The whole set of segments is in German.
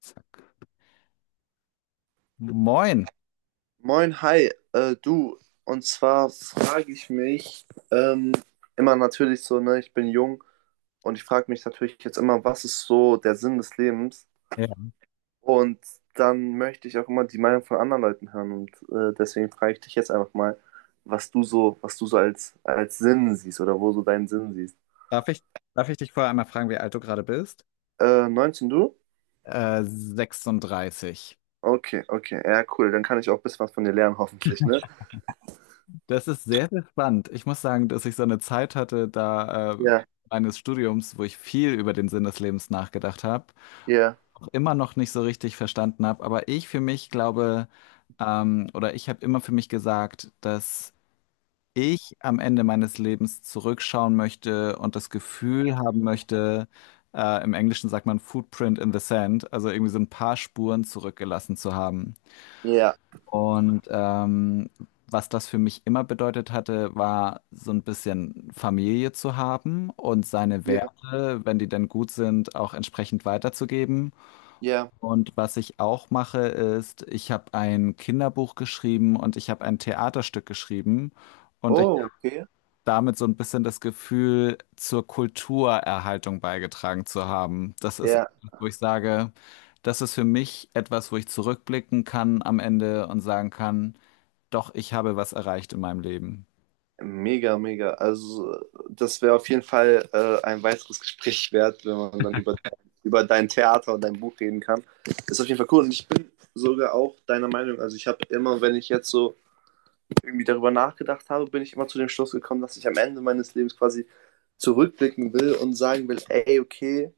Zack. Moin. Moin, hi, du. Und zwar frage ich mich ähm, immer natürlich so, ne, ich bin jung und ich frage mich natürlich jetzt immer, was ist so der Sinn des Lebens? Ja. Und dann möchte ich auch immer die Meinung von anderen Leuten hören und deswegen frage ich dich jetzt einfach mal, was du so als Sinn siehst oder wo so deinen Sinn siehst. Darf ich, darf ich dich vorher einmal fragen, wie alt du gerade bist? 19 du? 36. Okay, okay, ja, cool. Dann kann ich auch ein bisschen was von dir lernen, hoffentlich, ne? Das ist sehr, sehr spannend. Ich muss sagen, dass ich so eine Zeit hatte, da Ja, meines Studiums, wo ich viel über den Sinn des Lebens nachgedacht habe, ja, auch immer noch nicht so richtig verstanden habe. Aber ich für mich glaube, oder ich habe immer für mich gesagt, dass ich am Ende meines Lebens zurückschauen möchte und das Gefühl haben möchte, im Englischen sagt man Footprint in the Sand, also irgendwie so ein paar Spuren zurückgelassen zu haben. ja, Und was das für mich immer bedeutet hatte, war so ein bisschen Familie zu haben und seine ja, Werte, wenn die denn gut sind, auch entsprechend weiterzugeben. ja. Und was ich auch mache, ist, ich habe ein Kinderbuch geschrieben und ich habe ein Theaterstück geschrieben. Und Oh, okay. damit so ein bisschen das Gefühl zur Kulturerhaltung beigetragen zu haben. Das ist Ja. etwas, wo ich sage, das ist für mich etwas, wo ich zurückblicken kann am Ende und sagen kann, doch, ich habe was erreicht in meinem Leben. Mega, mega. Also, das wäre auf jeden Fall ein weiteres Gespräch wert, wenn man dann über dein Theater und dein Buch reden kann. Ist auf jeden Fall cool. Und ich bin sogar auch deiner Meinung. Also, ich habe immer, wenn ich jetzt so irgendwie darüber nachgedacht habe, bin ich immer zu dem Schluss gekommen, dass ich am Ende meines Lebens quasi zurückblicken will und sagen will: Ey, okay,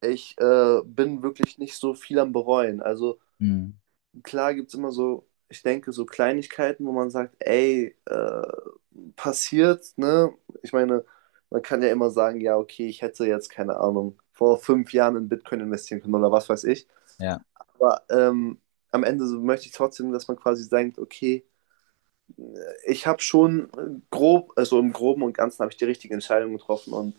ich bin wirklich nicht so viel am Bereuen. Also, Mhm. klar gibt es immer so, ich denke, so Kleinigkeiten, wo man sagt, ey, passiert, ne? Ich meine, man kann ja immer sagen, ja, okay, ich hätte jetzt, keine Ahnung, vor fünf Jahren in Bitcoin investieren können oder was weiß ich. Ja. Aber am Ende so möchte ich trotzdem, dass man quasi denkt, okay, ich habe schon grob, also im Groben und Ganzen habe ich die richtige Entscheidung getroffen und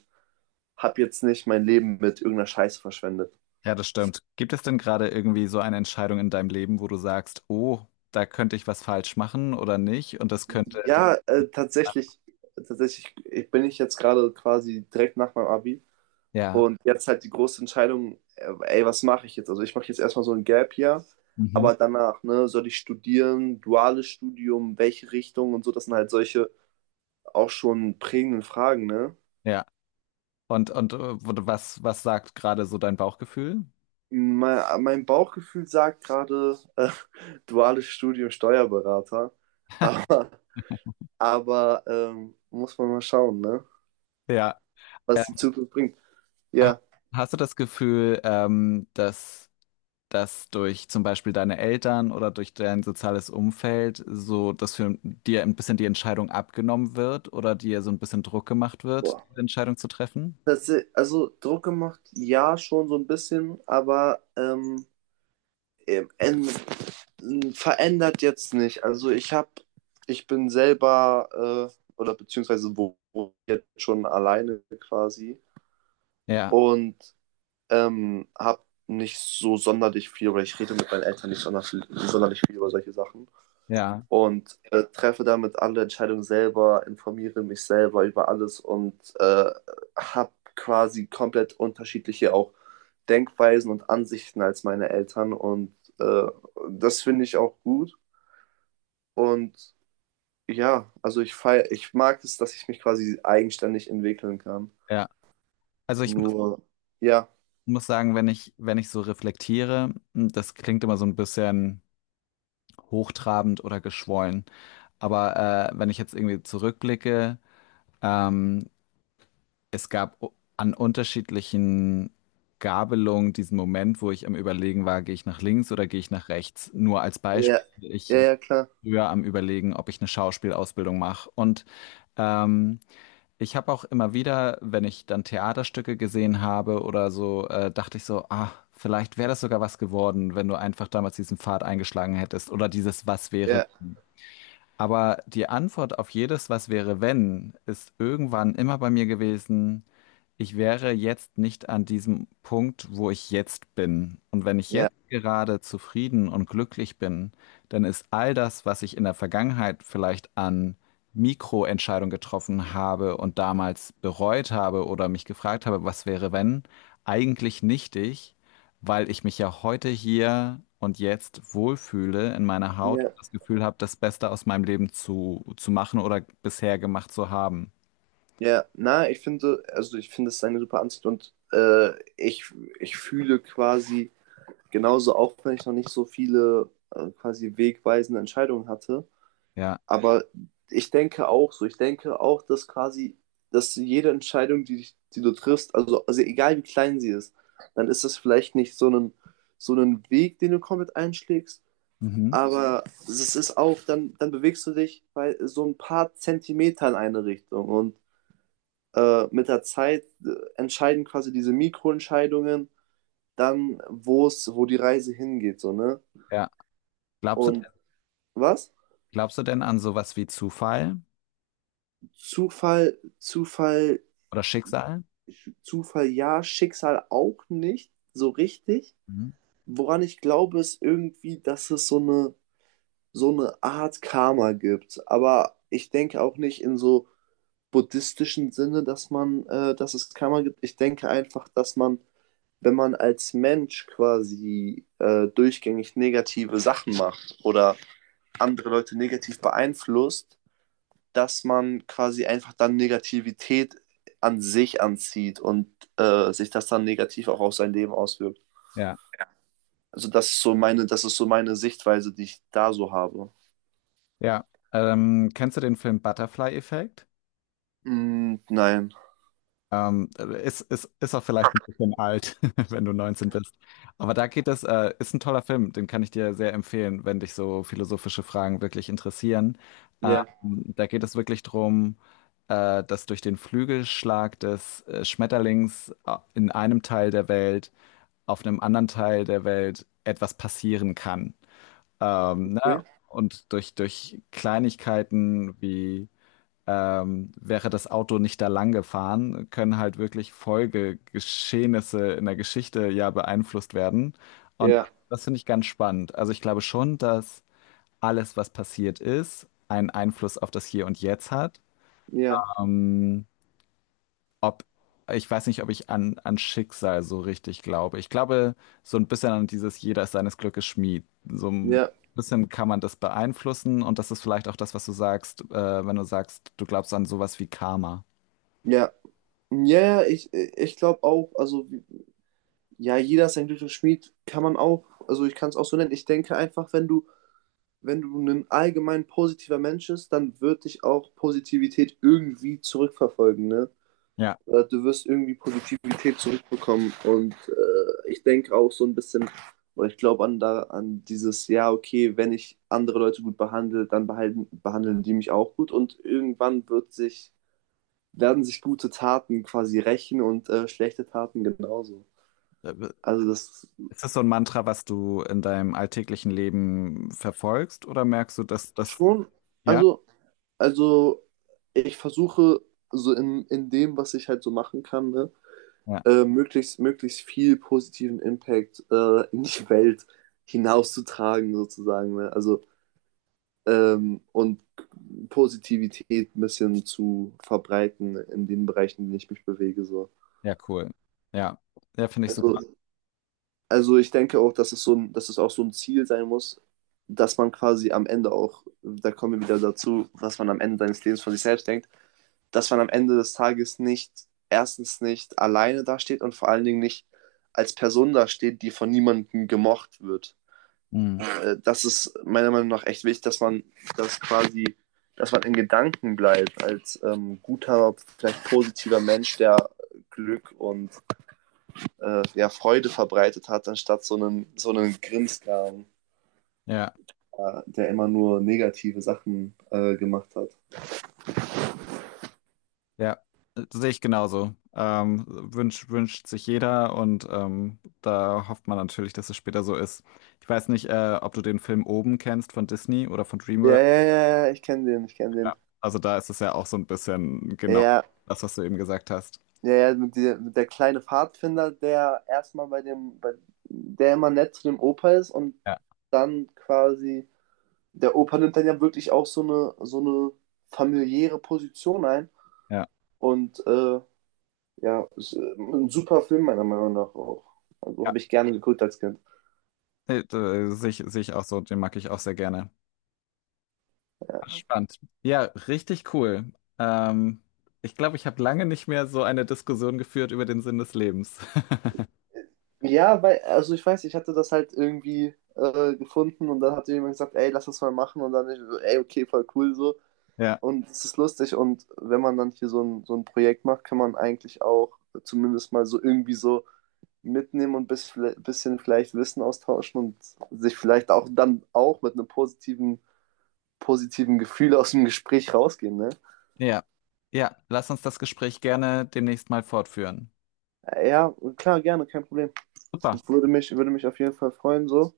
habe jetzt nicht mein Leben mit irgendeiner Scheiße verschwendet. Ja, das stimmt. Gibt es denn gerade irgendwie so eine Entscheidung in deinem Leben, wo du sagst, oh, da könnte ich was falsch machen oder nicht? Und das könnte die... Ja, tatsächlich bin ich jetzt gerade quasi direkt nach meinem Abi Ja, und jetzt halt die große Entscheidung, ey, was mache ich jetzt? Also ich mache jetzt erstmal so ein Gap Year, Mhm. aber danach, ne, soll ich studieren, duales Studium, welche Richtung und so, das sind halt solche auch schon prägenden Fragen, ne? ja. Und, wo was, was sagt gerade so dein Bauchgefühl? Mein Bauchgefühl sagt gerade duales Studium Steuerberater, aber, aber muss man mal schauen, ne? Ja. Was die Zukunft bringt. Ha- Ja. Hast du das Gefühl, dass das durch zum Beispiel deine Eltern oder durch dein soziales Umfeld so, dass für dir ein bisschen die Entscheidung abgenommen wird oder dir so ein bisschen Druck gemacht wird, diese Entscheidung zu treffen? Also Druck gemacht, ja, schon so ein bisschen, aber ähm, en- verändert jetzt nicht. Ich bin selber oder beziehungsweise wo jetzt schon alleine quasi Ja, und habe nicht so sonderlich viel oder ich rede mit meinen Eltern nicht sonderlich viel über solche Sachen ja, und treffe damit alle Entscheidungen selber, informiere mich selber über alles und habe quasi komplett unterschiedliche auch Denkweisen und Ansichten als meine Eltern und das finde ich auch gut und ja, also ich feier, ich mag es, dass ich mich quasi eigenständig entwickeln kann. ja. Also Nur, ja, muss sagen, wenn ich so reflektiere, das klingt immer so ein bisschen hochtrabend oder geschwollen. Aber wenn ich jetzt irgendwie zurückblicke, ähm, es gab an unterschiedlichen Gabelungen diesen Moment, wo ich am Überlegen war, gehe ich nach links oder gehe ich nach rechts. Nur als ja, Beispiel, ja, ich war ja, klar, früher am Überlegen, ob ich eine Schauspielausbildung mache. Und ähm, ich habe auch immer wieder, wenn ich dann Theaterstücke gesehen habe oder so, dachte ich so, ah, vielleicht wäre das sogar was geworden, wenn du einfach damals diesen Pfad eingeschlagen hättest oder dieses Was wäre. ja, Aber die Antwort auf jedes Was wäre wenn ist irgendwann immer bei mir gewesen, ich wäre jetzt nicht an diesem Punkt, wo ich jetzt bin. Und wenn ich ja, jetzt gerade zufrieden und glücklich bin, dann ist all das, was ich in der Vergangenheit vielleicht an Mikroentscheidungen getroffen habe und damals bereut habe oder mich gefragt habe, was wäre wenn, eigentlich nichtig, weil ich mich ja heute hier und jetzt wohlfühle in meiner Haut und ja, das Gefühl habe, das Beste aus meinem Leben zu machen oder bisher gemacht zu haben. ja. Na, ich finde, also ich finde es eine super Ansicht und ich fühle quasi genauso, auch wenn ich noch nicht so viele quasi wegweisende Entscheidungen hatte. Ja. Aber ich denke auch so, ich denke auch, dass jede Entscheidung, die du triffst, also egal wie klein sie ist, dann ist das vielleicht nicht so ein, so ein Weg, den du komplett einschlägst, Mhm. aber es ist auch, dann bewegst du dich bei so ein paar Zentimeter in eine Richtung und mit der Zeit entscheiden quasi diese Mikroentscheidungen dann, wo die Reise hingeht, so, ne? Ja. Glaubst du, Und was? glaubst du denn an sowas wie Zufall Zufall? oder Schicksal? Zufall ja, Schicksal auch nicht so richtig. Mhm. Woran ich glaube, ist irgendwie, dass es so eine Art Karma gibt. Aber ich denke auch nicht in so buddhistischen Sinne, dass es Karma gibt. Ich denke einfach, wenn man als Mensch quasi durchgängig negative Sachen macht oder andere Leute negativ beeinflusst, dass man quasi einfach dann Negativität an sich anzieht und sich das dann negativ auch auf sein Leben auswirkt. Ja. Das ist so meine Sichtweise, die ich da so habe. Ja. Kennst du den Film Butterfly-Effekt? Mm, nein. Ähm, ist auch vielleicht ein bisschen alt, wenn du 19 bist. Aber da geht es, ist ein toller Film, den kann ich dir sehr empfehlen, wenn dich so philosophische Fragen wirklich interessieren. Ja, Da geht es wirklich drum, dass durch den Flügelschlag des Schmetterlings in einem Teil der Welt, auf einem anderen Teil der Welt etwas passieren kann. Ne? okay. Und durch Kleinigkeiten wie wäre das Auto nicht da lang gefahren, können halt wirklich Folgegeschehnisse in der Geschichte ja beeinflusst werden. Und Ja, das finde ich ganz spannend. Also ich glaube schon, dass alles, was passiert ist, einen Einfluss auf das Hier und Jetzt hat. ja, Ähm, ob, ich weiß nicht, ob ich an Schicksal so richtig glaube. Ich glaube so ein bisschen an dieses Jeder ist seines Glückes Schmied. So ein ja, ja. bisschen kann man das beeinflussen und das ist vielleicht auch das, was du sagst, wenn du sagst, du glaubst an sowas wie Karma. Ja, ja, ich glaube auch, also ja, jeder ist ein glücklicher Schmied, kann man auch, also ich kann es auch so nennen. Ich denke einfach, wenn du ein allgemein positiver Mensch bist, dann wird dich auch Positivität irgendwie zurückverfolgen, ne? Ja. Du wirst irgendwie Positivität zurückbekommen. Und ich denke auch so ein bisschen, oder ich glaube an dieses, ja, okay, wenn ich andere Leute gut behandle, behandeln die mich auch gut. Und irgendwann wird werden sich gute Taten quasi rächen und schlechte Taten genauso. Also das Ist das so ein Mantra, was du in deinem alltäglichen Leben verfolgst oder merkst du, dass das, schon, ja? also, also ich versuche so in dem, was ich halt so machen kann, ne, Ja, möglichst viel positiven Impact in die Welt hinauszutragen, sozusagen. Ne? Also, und Positivität ein bisschen zu verbreiten in den Bereichen, in denen ich mich bewege. So. ja, cool. Ja, ja, finde ich super. Also, also ich denke auch, dass es auch so ein Ziel sein muss, dass man quasi am Ende auch, da kommen wir wieder dazu, was man am Ende seines Lebens von sich selbst denkt, dass man am Ende des Tages nicht, erstens nicht alleine dasteht und vor allen Dingen nicht als Person dasteht, die von niemandem gemocht wird. Mhm. Das ist meiner Meinung nach echt wichtig, das quasi, dass man in Gedanken bleibt als guter, vielleicht positiver Mensch, der Glück und ja, Freude verbreitet hat, anstatt so einen Grinskram, Ja, der immer nur negative Sachen gemacht hat. ja, das sehe ich genauso. Wünscht sich jeder und da hofft man natürlich, dass es später so ist. Ich weiß nicht, ob du den Film Oben kennst von Disney oder von Ja, DreamWorks. ja, ja, ja, ich kenne Ja. den. Also da ist es ja auch so ein bisschen genau Ja, das, was du eben gesagt hast. ja, ja, mit der kleine Pfadfinder, der erstmal bei dem, bei, der immer nett zu dem Opa ist und Ja, dann quasi, der Opa nimmt dann ja wirklich auch so eine familiäre Position ein ja, und ja, ist ein super Film meiner Meinung nach auch. Also ja. habe ich gerne geguckt als Kind. Nee, da sehe ich, sehe ich auch so, den mag ich auch sehr gerne. Ach, Ja. spannend. Ja, richtig cool. Ähm, ich glaube, ich habe lange nicht mehr so eine Diskussion geführt über den Sinn des Lebens. Ja, weil, also ich weiß, ich hatte das halt irgendwie gefunden und dann hat jemand gesagt, ey, lass das mal machen und dann ich so, ey, okay, voll cool so. Ja, Und es ist lustig und wenn man dann hier so ein Projekt macht, kann man eigentlich auch zumindest mal so irgendwie so mitnehmen und ein bisschen vielleicht Wissen austauschen und sich vielleicht auch dann auch mit einem positiven Gefühl aus dem Gespräch rausgehen, ne? ja, ja. Lass uns das Gespräch gerne demnächst mal fortführen. Ja, klar, gerne, kein Problem. Super, Würde mich auf jeden Fall freuen, so.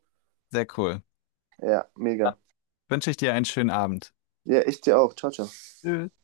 sehr cool. Ja, Dann mega. wünsche ich dir einen schönen Abend. Ja, ich dir auch. Ciao, ciao. Tschüss.